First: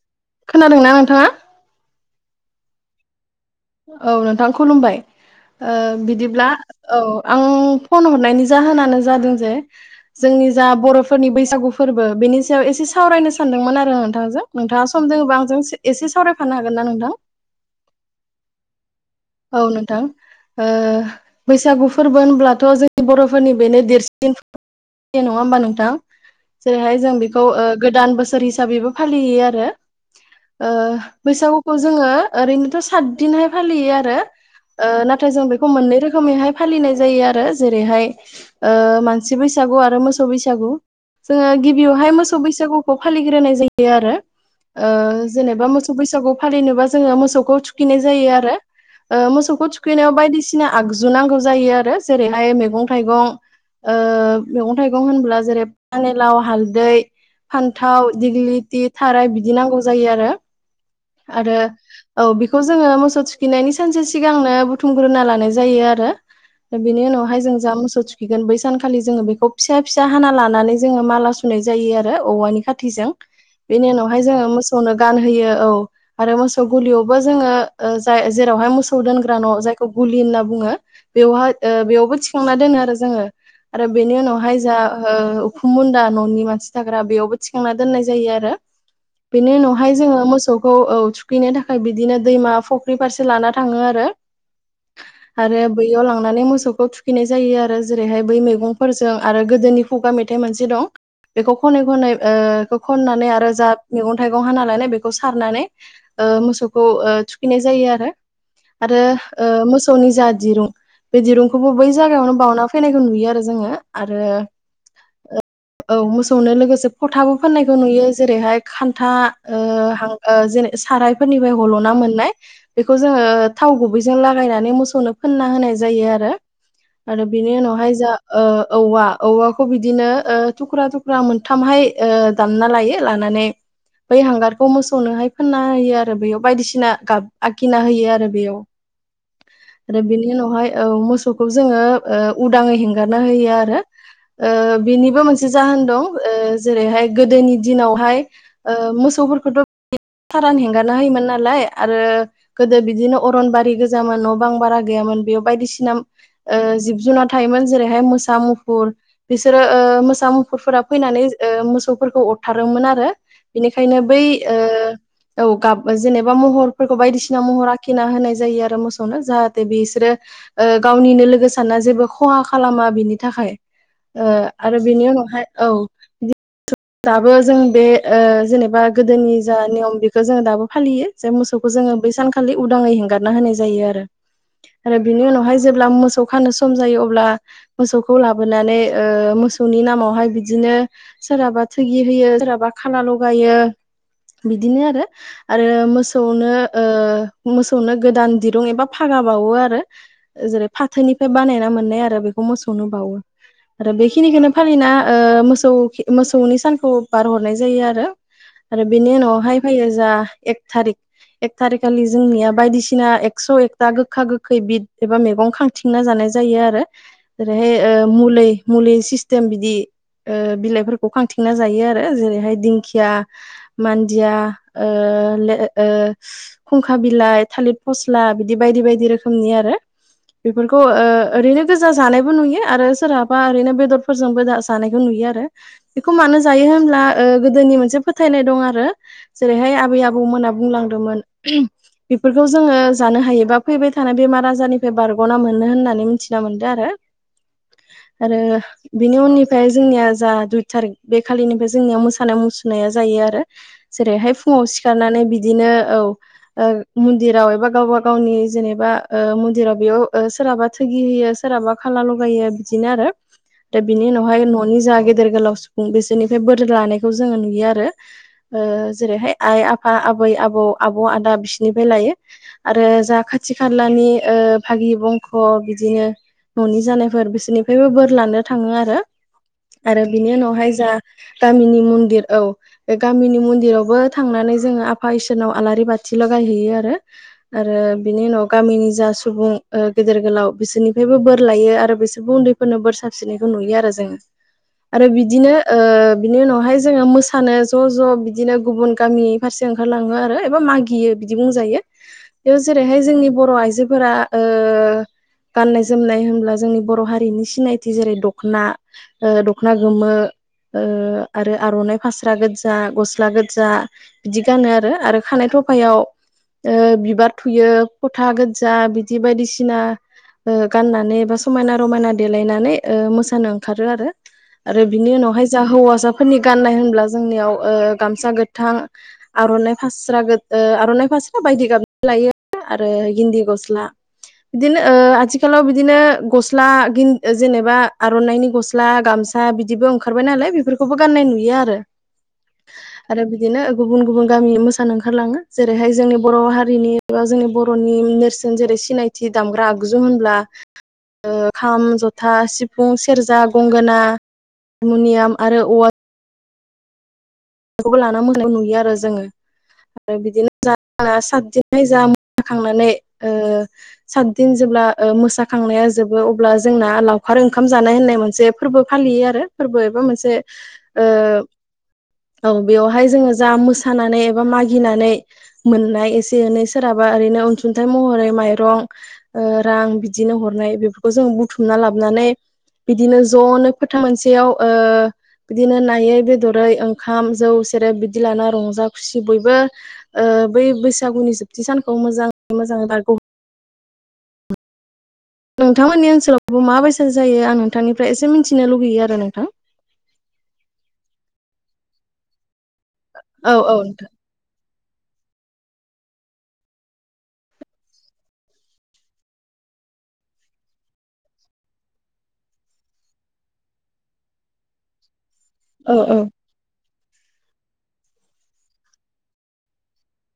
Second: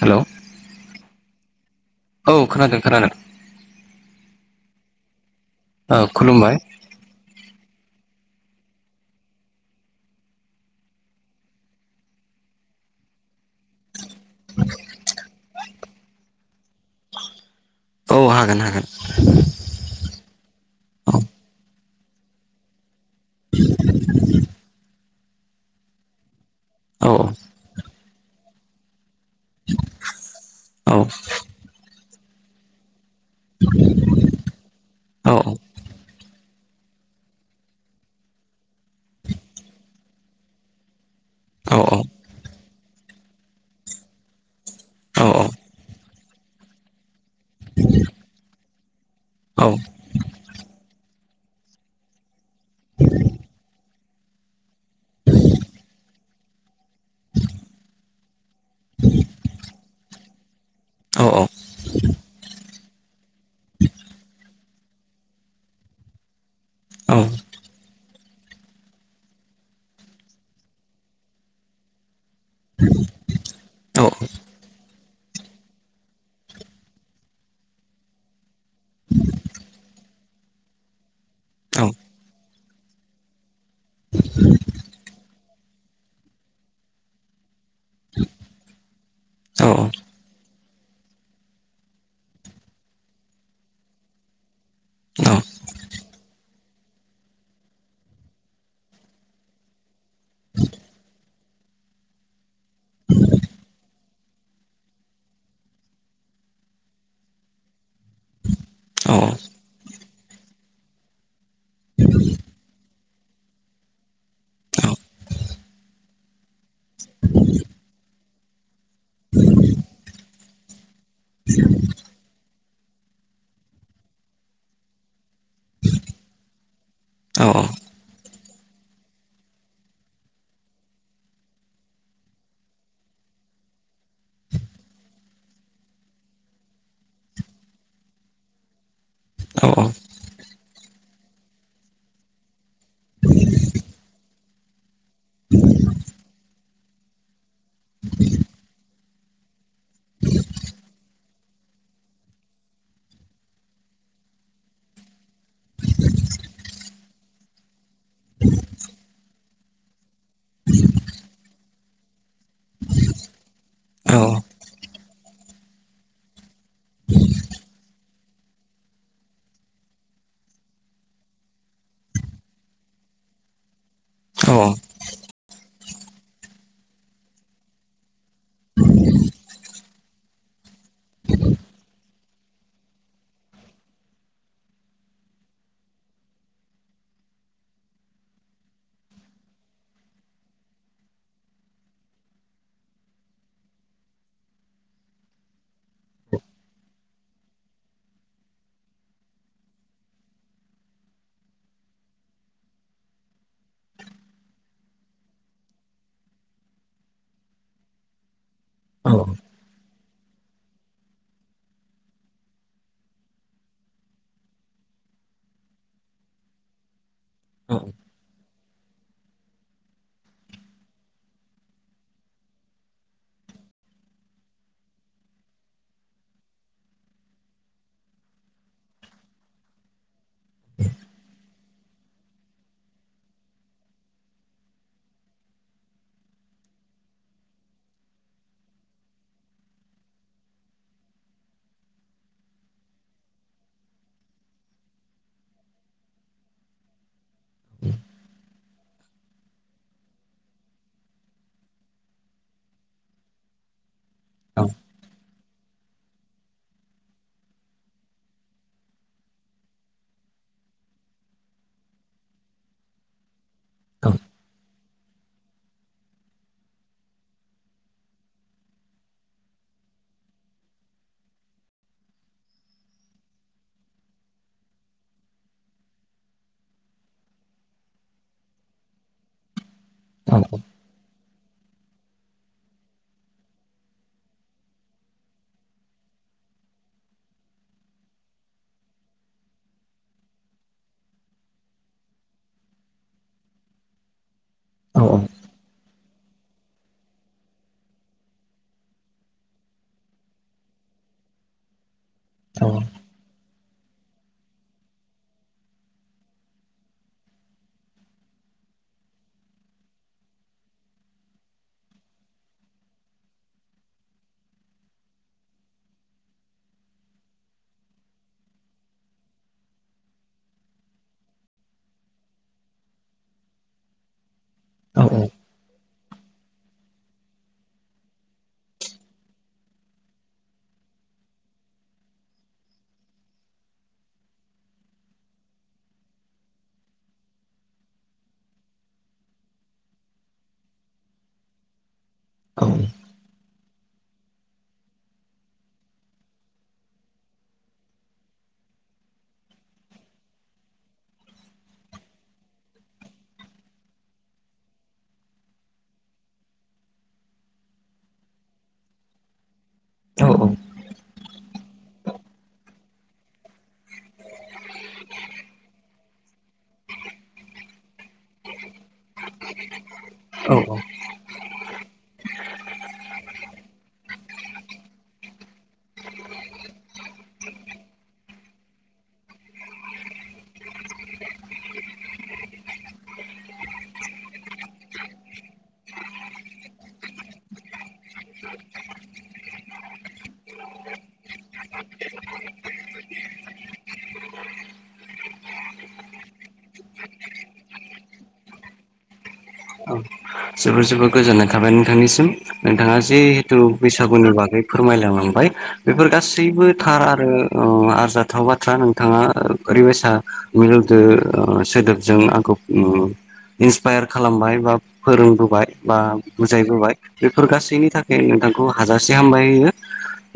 हेल' खोनादोंना नोंथाङा औ खोनादों खोनादों औ नोंथां खुलुमबाय औ बिदिब्ला खुलुमबाय औ आं फन हरनायनि जाहोनानो जादों जे जोंनि जा बर'फोरनि बैसागु फोरबो बेनि सायाव एसे सावरायनो सानदोंमोन आरो नोंथांजों नोंथाङा सम दोंबा आंजों एसे सावरायफानो हागोन ना नोंथां औ हागोन हागोन औ नोंथां बैसागुफोरबो होनब्लाथ' जों बर'फोरनि बेनो देरसिन फोरबो नङा होमबा नोंथां जेरैहाय औ जों बेखौ गोदान बोसोर हिसाबैबो फालियो आरो औ बैसागुखौ जोङो ओरैनोथ' सात बि फालियो आरो नाथाय औ जों बेखौ मोनै रोखोमैहाय फालिनाय जायो आरो जेरैहाय मानसि बैसागु आरो मोसौ बैसागु जोङो औ गिबियावहाय मोसौ बैसागुखौ फालिग्रोनाय जायो आरो औ जेनेबा मोसौ बैसागु फालिनोबा जोङो मोसौखौ थुखिनाय जायो आरो मोसौखौ औ थुखैनायाव बायदिसिना आगजु नांगौ जायो आरो जेरैहाय मैगं थाइगं मैगं थाइगं होनोब्ला जेरै पानिलाव हालदै फान्थाव दिग्लिथि थाराय बिदि नांगौ जायो आरो आरो औ बेखौ जोङो मो गिनायनि सानसे सिगांनो बुथुमग्रोना लानाय जायो आरो बेनि औ उनावहाय जों जा मोसौ थुखैगोन बै सानखालि जोङो बेखौ फिसा फिसा हाना लानानै जोङो माला सुनाय जायो आरो औवानि खाथिजों बेनि उनावहाय जोङो मोसौनो गानहोयो औ आरो मोसौ गुलियावबो जोङो जाय जेरावहाय मोसौ दोनग्रा न' जायखौ गुलि होनना बुङो बेवहाय बेयावबो थिखांना दोनो आरो जोङो आरो बेनि उनावहाय जा उखुम मुन्दा न'नि मानसि थाग्रा बेयावबो थिखांना दोननाय जायो आरो बेनि उनावहाय जोङो मोसौखौ औ थुखैनो थाखाय बिदिनो दैमा फ फ्रिफारसे लाना थाङो आरो औ आरो बैयाव लांनानै मोसौखौ थुखैनाय जायो आरो जेरैहाय बै मैगंफोरजों आरो गोदोनि खुगा मेथाइ मोनसे दं बेखौ खनै खनै ओ खननानै आरो जा मैगं-थाइगं हानालानाय बेखौ सारनानै ओ मोसौखौ ओ थुखैनाय जायो आरो आरो ओ मोसौनि जा दिरुं बे दिरुंखौबो बै जायागायावनो बावना फैनायखौ नुयो आरो जोङो आरो औ मोसौनो लोगोसे फथाबो फाननायखौ नुयो जेरैहाय खान्था ओ हां ओ जेने सारायफोरनिफ्राय हल'ना मोननाय बेखौ जोङो थाव गुबैजों लागायनानै मोसौनो फोनना होनाय जायो आरो आरो बेनि उनावहाय जा औवा औवाखौ बिदिनो थुख्रा थुख्रा फ्रा मोनथामहाय दामना लायो लानानै बै हांगारखौ मोसौनोहाय फोनना होयो आरो बेयाव बायदिसिना गाब आखिना होयो आरो बेयाव आरो बेनि उनावहाय औ मोसौ खौ जोङो ओ उदाङै हेंगारना होयो आरो। ओ बिनिबो मोनसे जाहोन दं ओ जेरैहाय गोदोनि दिनावहाय ओ मोसौफोरखौथ' थारान हेंगारना होयोमोन नालाय आरो गोदो बिदिनो अरनबारि गोजामोन न' बां बारा गैयामोन बेयाव बायदिसिना ओ जिब जुनार थायोमोन जेरैहाय मोसा, मुफुर बिसोरो ओ मोसा मुफुरफोरा फैनानै ओ मोसौफोरखौ अरथारोमोन आरो बिनिखायनो बै ओ औ गाब जेनेबा महरफोरखौ बायदिसिना महर आखिना होनाय जायो आरो मोसौनो जाहाथे बिसोरो ओ गावनिनो लोगो सानना जेबो खहा खालामा बिनि थाखाय। ओ आरो बेनि उनावहाय औ दाबो जों बे ओ जेनेबा गोदोनि जा नियम बेखौ जोङो दाबो फालियो। जे मोसौखौ जोङो बै सानखालि उदाङै हेंगारना होनाय जायो आरो। आरो बिनि उनावहाय जेब्ला मोसौ खानो सम जायो अब्ला मोसौखौ लाबोनानै ओ मोसौनि नामावहाय बिदिनो सोरहाबा थोगि होयो सोरहाबा खाला लगायो बिदिनो आरो आरो मोसौनो ओ मोसौनो गोदान दिरुं एबा फागा बावो आरो। जेरै फाथोनिफ्राय बानायना मोननाय आरो बेखौ मोसौनो बावो। आरो बेखिनिखोनो फालिना ओ मोसौ खि ओ मोसौनि सानखौ बारहोहरनाय जायो आरो आरो बेनि उनावहाय फैयो जा एक थारिक एक थारिखालि जोंनिया बायदिसिना एकस' एकथा गोखा गोखै बिद एबा मैगं खां थिंना जानाय जायो आरो जेरैहाय ओ मुलै मुलि सिस्टेम बिदि ओ बिलाइफोरखौ खांथि ना जायो आरो जेरैहाय दिंखिया मान्दिया ओ ले ओ खुंखा बिलाइ थालिर फस्ला बिदि बायदि बायदि रोखोमनि आरो बेफोरखौ ओ ओरैनो गोजा जानायबो नुयो आरो सोरहाबा ओरैनो बेदरफोरजोंबो जानायखौ नुयो आरो। बेखौ मानो जायो होनब्ला ओ गोदोनि मोनसे फोथायनाय दं आरो। जेरैहाय आबै आबौमोनहा बुंलांदोंमोन बेफोरखौ जोङो जानो हायोबा फैबाय थानाय बेमार आजारनिफ्राय बारग'ना मोनो होननानै मिथिना मोनदो आरो। आरो बेनि उननिफ्राय जोंनिया जा दुइ थारिक बे खालिनिफ्राय जोंनिया मोसानाय मुसुरनाया जायो आरो जेरैहाय फुङाव सिखारनानै बिदिनो औ ओ मन्दिराव एबा गावबा गावनि जेनेबा ओ मन्दिराव बेयाव ओ सोरहाबा थोगि होयो सोरहाबा खाला लगायो बिदिनो आरो दा बिनि उनावहाय न'नि जा गेदेर गोलाव सु बुं बिसोरनिफ्राय बोर लानायखौ जोङो नुयो आरो। ओ जेरैहाय आइ आफा, आबै आबौ, आब' आदा बिसोरनिफ्राय लायो। आरो जा खाथि खालानि ओ भागि बंख' बिदिनो न'नि जानायफोर बिसोरनिफ्रायबो बोर लानो थाङो आरो आरो बिनि उनाव फाय जा गामिनि मन्दिर औ। बे गामिनि मन्दिरावबो थांनानै जोङो आफा इसोरनाव आलारि बाथि लगायहैयो आरो आरो बिनि उनाव गामिनि जा सुबुं गेदेर गोलाव बिसोरनिफ्रायबो बोर लायो आरो बिसोरबो उन्दै फोरनो बोर साबसिननायखौ नुयो आरो जोङो आरो बिदिनोओ ओ बिनि उनावहाय जोङो मोसानो ज' ज' बिदिनो गुबुन गामि फारसे ओंखारलाङो आरो एबा मागियो बिदि बुंजायो बेयाव जेरैहाय जोंनि बर' आइजोफोरा ओ गाननाय जोमनाय होनोब्ला जोंनि बर' हारिनि सिनायथि जेरै दख'ना ओ दख'ना गोमो ओ आरो आर'नाइ फास्रा गोजा गस्ला गोजा। बिदि गानो आरो आरो खानाय थफायाव बिबार थुयो फथा गोजा बिदि बायदिसिना ओ गाननानै एबा समायना रमायना देलायनानै ओ मोसानो ओंखारो आरो बिनि उनावहाय जा हौवासाफोरनि गाननाय होनब्ला जोंनियाव ओ गामसा गोथां आर'नाइ फास्रा आर'नाइ फास्रा बायदि गाबजों लायो। आरो गिन्दी गस्ला। बिदिनो ओ आथिखालाव बिदिनो गस्ला जेनेबा आर'नाइनि गस्ला गामसा बि बिदिबो ओंखारबाय नालाय बेफोरखौबो गाननाय नुयो आरो। औ। आरो बिदिनो गुबुन गुबुन गामि मोसानो ओंखारलाङो जेरैहाय जोंनि बर' हारिनि एबा जोंनि बर'नि नेरसोन जेरै सिनायथि दामग्रा आगजु होनब्ला खाम जथा सिफुं सेरजा गंगोना मनियाम आरो वत। लानानाय नुयो आरो जोङो आरो बिदिनो सा क जेनाय जाम जाखांनानै ओ सातदिन जेब्ला ओ मोसाखांनाया जोबो अब्ला जोंना लावखार ओंखाम जानाय होननाय मोनसे फोरबो फालियो आरो फोरबो एबा मोनसे औ औ ओ औ बेवहाय जोङो जा मोसानानै एबा मागिनानै मोननाय एसे एनै सोरहाबा ओरैनो अनसुंथाइ महरै माइरं ओ रां बिदिनो हरनाय बेफोरखौ जों बुथुमना लाबोनानै बिदिनो ज'नो फोथा मोनसेयावोओ बिदिनो नायै बेदरै ओं ओंखाम जौ सेरेब बिदि लाना रंजा खुसि बयबो ओ बै बैसागुनि जोबथि सानखौ मोजाङै मोजाङै दारग होयो। नोंथांमोननि ओनसोलावबो माबायसाद जायो आं नोंथांनिफ्राय एसे मिन्थिनो लुगैयो आरो नोंथां। औ जोबोर जोबोर गोजोननाय थाबाय नोंथांनिसिम नोंथाङा जिहेथु औ औ नोंथां बैसागुनि बागै फोरमायलांलांबाय। बेफोर गासैबो थार आरो आरजाथाव बाथ्रा नोंथाङा ओरैबायसा मिलौदो सोदोबजों आंखौ इन्सपायार खालामबाय बा फोरोंबोबाय औ बा बुजायबोबाय बेफोर गासैनि थाखाय नोंथांखौ हाजासे हामबाय होयो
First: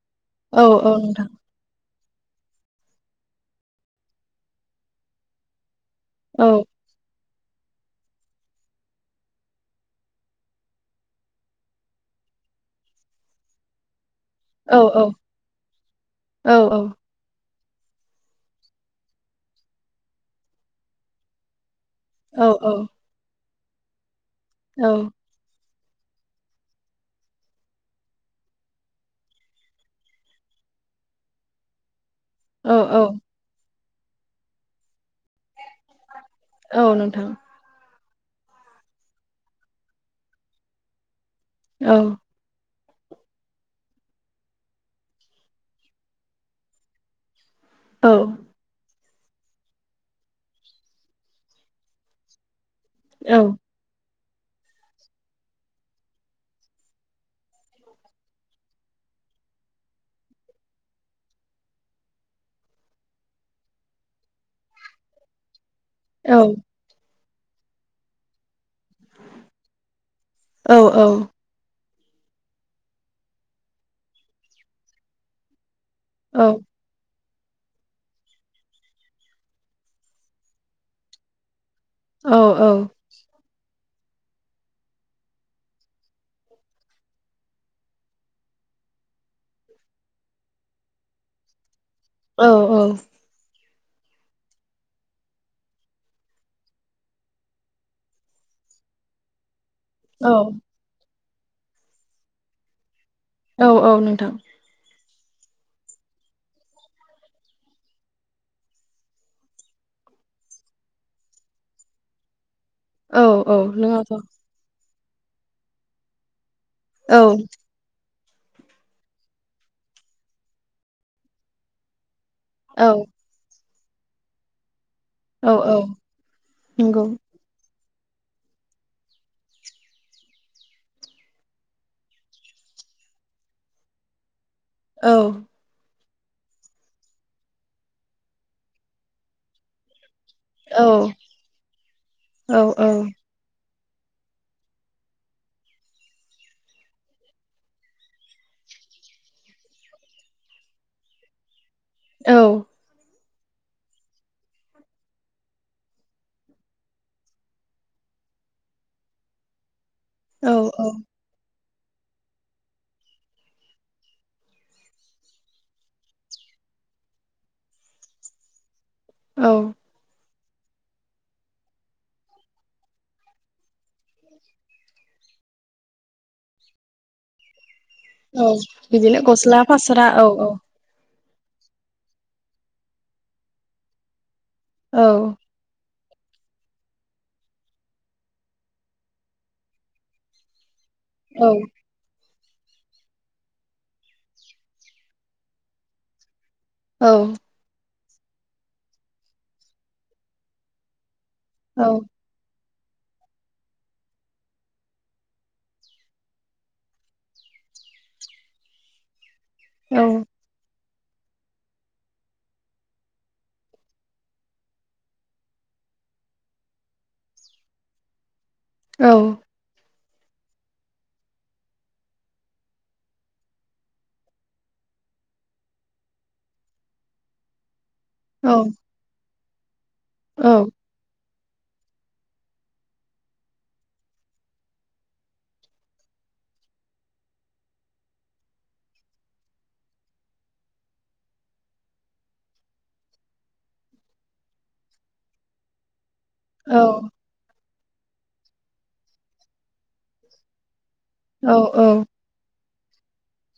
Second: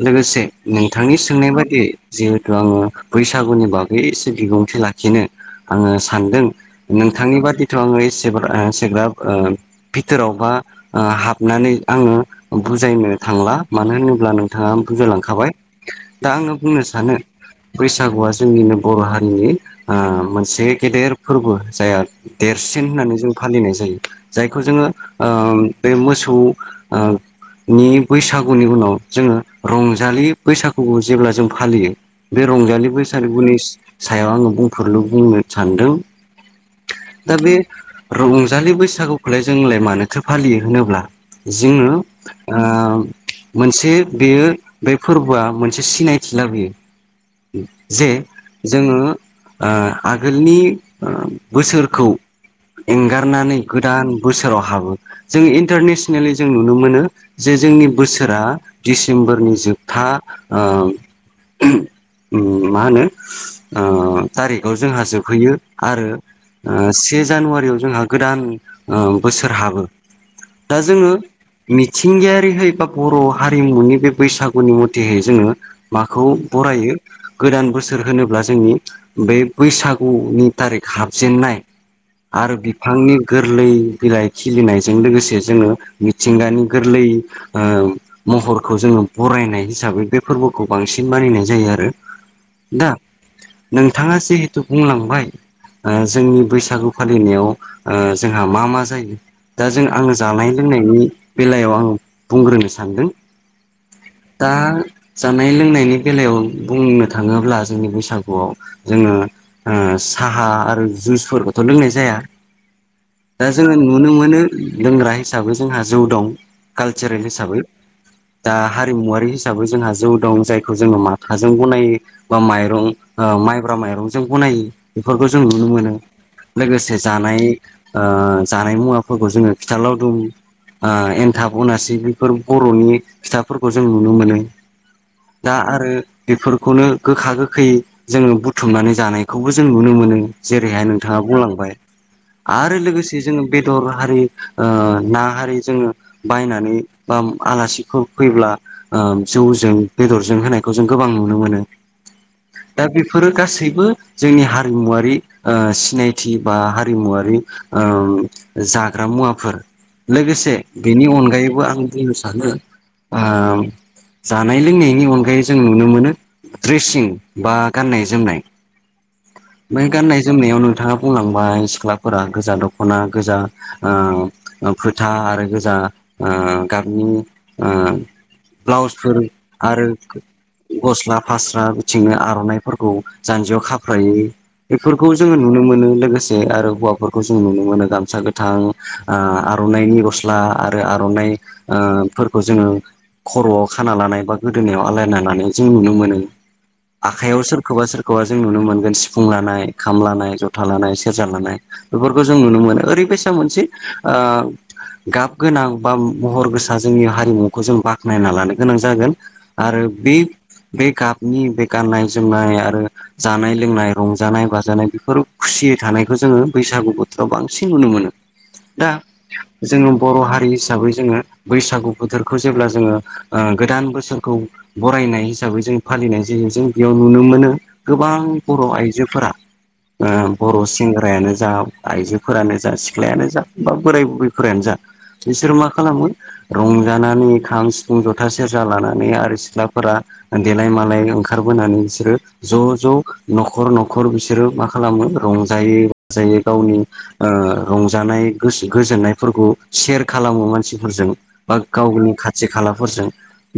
लोगोसे औ औ नोंथांनि नोंथां सोंनाय बाददि? जिहेथु आङो बैसागुनि बागै एसे बिबुंथि लाखिनो आङो सानदों! औ नोंथांनि बादिथ' आङो एसे सेग्राब ओ भिथोरावबा हाबनानै आङो बुजायनो थांला मानो होनोब्ला औ थाङा औ जालांखाबाय दा औ आङो औ बुंनो सानो। बैसागुआ जोंनिनो बर' हारिनि ओ मोनसे गेदेर फोरबो जायहा औ देरसिन होननानै जों फालिनाय जायो जायखौ जोङो औ ओ बे मोसौ ओ नि बैसागुनि उनाव जोङो रंजालि बैसागुखौ जेब्ला जों फालियो। बे औ रंजालि औ बैसागुनि सायाव आङो बुंफोरल' बुंनो सानदों। औ नोंथां दा बे रंजालि बैसागुखौलाय जोंलाय मानोथो फालियो होनोब्ला औ जोङो मोनसे बेयो बे फोरबोआ मोनसे सिनायथि लाबोयो। औ जे जोङो आगोलनि बोसोरखौ। औ एंगारनानै गोदान बोसोराव हाबो जों इन्टारनेसनेलि जों नुनो मोनो जे जोंनि बोसोरा डिसेम्बरनि जोबथा मा होनो? ओ थारिखआव जोंहा जोबहैयो। आरो औ से जानुवारियाव जोंहा गोदान ओ बोसोर हाबो औ दा जोङो मिथिंगायारिहै बा बर' हारिमुनि बे बैसागुनि मथेहै जोङो माखौ औ बरायो गोदान बोसोर होनोब्ला जोंनि बे बैसागुनि थारिख हाबजेननाय औ आरो बिफांनि गोरलै बिलाइ खिलिनायजों लोगोसे जोङो मिथिंगानि गोरलै महरखौ जोङो बरायनाय हिसाबै बे फोरबोखौ बांसिन मानिनाय जायो आरो। औ दा। नोंथाङा जिहेथु बुंलांबाय जोंनि बैसागु फालिनायाव जोंहा मा मा जायो दा जों आङो जानाय लोंनायनि बेलायाव आं बुंग्रोनो सानदों औ औ नोंथां। दा जानाय लोंनायनि बेलायाव बुंनो थाङोब्ला जोंनि बैसागुआव जोङो साहा आरो जुइसफोरखौथ' लोंनाय जाया। औ दा औ जोङो नुनो लोङाथ' मोनो। लोंग्रा हिसाबै जोंहा जौ दं औ कालसारेल हिसाबै दा हारिमुवारि हिसाबै जोंहा जौ दं जायखौ जोङो म थाजों बनायो बा माइरं। औ माइब्रा माइरंजों बनायो बेफोरखौ जों औ नुनो औ मोनो लोगोसे नंगौ जानाय। जानाय मुवाफोरखौ जोङो खिथालाव दं। एन्थाब अनासि बेफोर बर'नि फिथाफोरखौ जों नुनो मोनो। औ। दा आरो बेफोरखौनो गोखा गोखै जोङो बुथुमनानै जानायखौबो जों नुनो मोनो। औ जेरैहाय नोंथाङा बुंलांबाय। औ आरो लोगोसे जोङो बेदर हारि ना हारि जोङो बायनानै बा आलासिफोर फैब्ला। जौजों बेदरजों होनायखौ जों गोबां नुनो मोनो औ। दा बेफोरो गासैबो जोंनि हारिमुवारि सिनायथि बा हारिमुवारि जाग्रा मुवाफोर औ लोगोसे बेनि अनगायैबो आं। जों सानो जानाय लोंनायनि अनगायै जों नुनो मोनो द्रेसिं बा गान्नाय जोमनाय औ। बै गाननाय जोमनायाव नोंथाङा बुंलांबाय सिख्लाफोरा गोजा दख'ना गोजा फोथा आरो गोजा गाबनि औ ब्लाउसफोर बिदिनो गस्ला आरो फासरा औ औ। गस्ला फास्रा बिथिंनो आर'नाइफोरखौ जान्जियाव खाफ्र्रायो औ बेफोरखौ जोङो नुनो मोनो लोगोसे आरो हौवाफोरखौ जों नुनो मोनो गामसा गोथां आर'नाइनि। सिख्ला आरो आर'नाइ। औ फोरखौ जोङो खर'आव खाना लानाय बा गोदोनायाव आलायना लानाय जों नुनो मोनो। औ आखाइयाव सोरखौबा सोरखौबा जों नुनो मोनगोन सिफुं लानाय खाम लानाय जथा लानाय सेरजा लानाय। औ खौ जों नुनो मोनो ओरैबायसा मोनसे। गाब गोनां बा महर गोसा जोंनि हारिमुखौ जों बाख्नायना लानो गोनां जागोन। आरो औ बे बे गाबनि बे गाननाय जोमनाय आरो। जानाय लोंनाय रंजानाय बाजानाय बेफोर खुसियै थानायखौ जोङो बैसागु बोथोराव बांसिन नुनो मोनो दा औ जोंङो बर' हारि हिसाबै जोंङो बैसागु बोथोरखौ जेब्ला जोंङो ओ गोदान बोसोरखौ बरायनाय हिसाबै जों फालिनाय जायो जों बेयाव नुनो मोनो गोबां बर' आइजोफोरा ओ बर' सेंग्रायानो जा आइजोफोरानो जा सिख्लायानो जा बा बोराय बुरैफोरानो जा बिसोर मा खालामो। रंजानानै खाम सिफुं जथा सेरजा लानानै आरो सिख्लाफोरा। देलाय मालाय ओंखारबोनानै बिसोरो ज' ज' न'खर न'खर बिसोरो मा खालामो रंजायो बाजायो औ गावनि ओ रंजानाय गोसो गोजोननायफोरखौ सेयार खालामो मानसिफोरजों बा औ गावनि खाथि खालाफोरजों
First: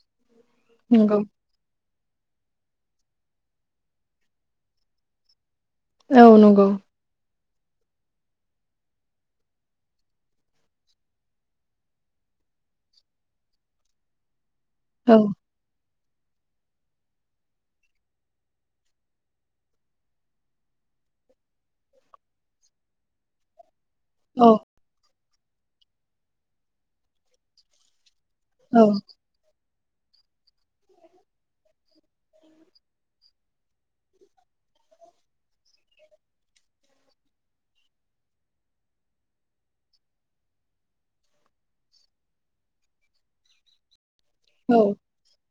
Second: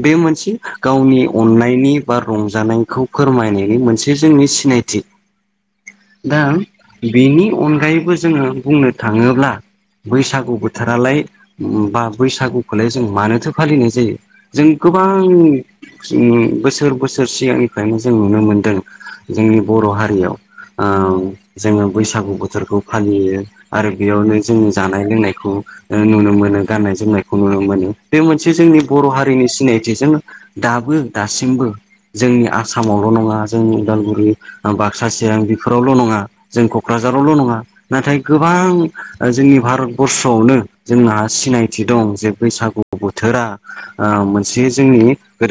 बे मोनसे नंगौ गावनि अननायनि बा रंजानायखौ फोरमायनायनि मोनसे जोंनि सिनायथि औ दा नंगौ बेनि अनगायैबो जोंङो बुंनो थांङोब्ला बैसागु बोथोरालाय बा बैसागुखौलाय जों मानोथो फालिनाय जायो जों गोबां औ उम बोसोर बोसोर सिगांनिफ्रायनो जों नुनो मोनदों जोंनि बर' हारियाव ओं जोंङो बैसागु बोथोरखौ फालियो आरो बेयावनो औ जोंनि जानाय लोंनायखौ ओ नुनो मोनो गाननाय जोमनायखौ नुनो मोनो बे मोनसे जोंनि औ बर' हारिनि सिनायथिजों दाबो दासिमबो जोंनि आसामावल' नंङा जोंनि उदालगुरि बाक्सा चिरां बेफोरावल' नंङा जों क'क्राझारावल' नंङा नाथाय गोबां जोंनि भारतबर्सआवनो जोंहा सिनायथि दं जे बैसागु बोथोरा ओ मोनसे औ जोंनि गोदान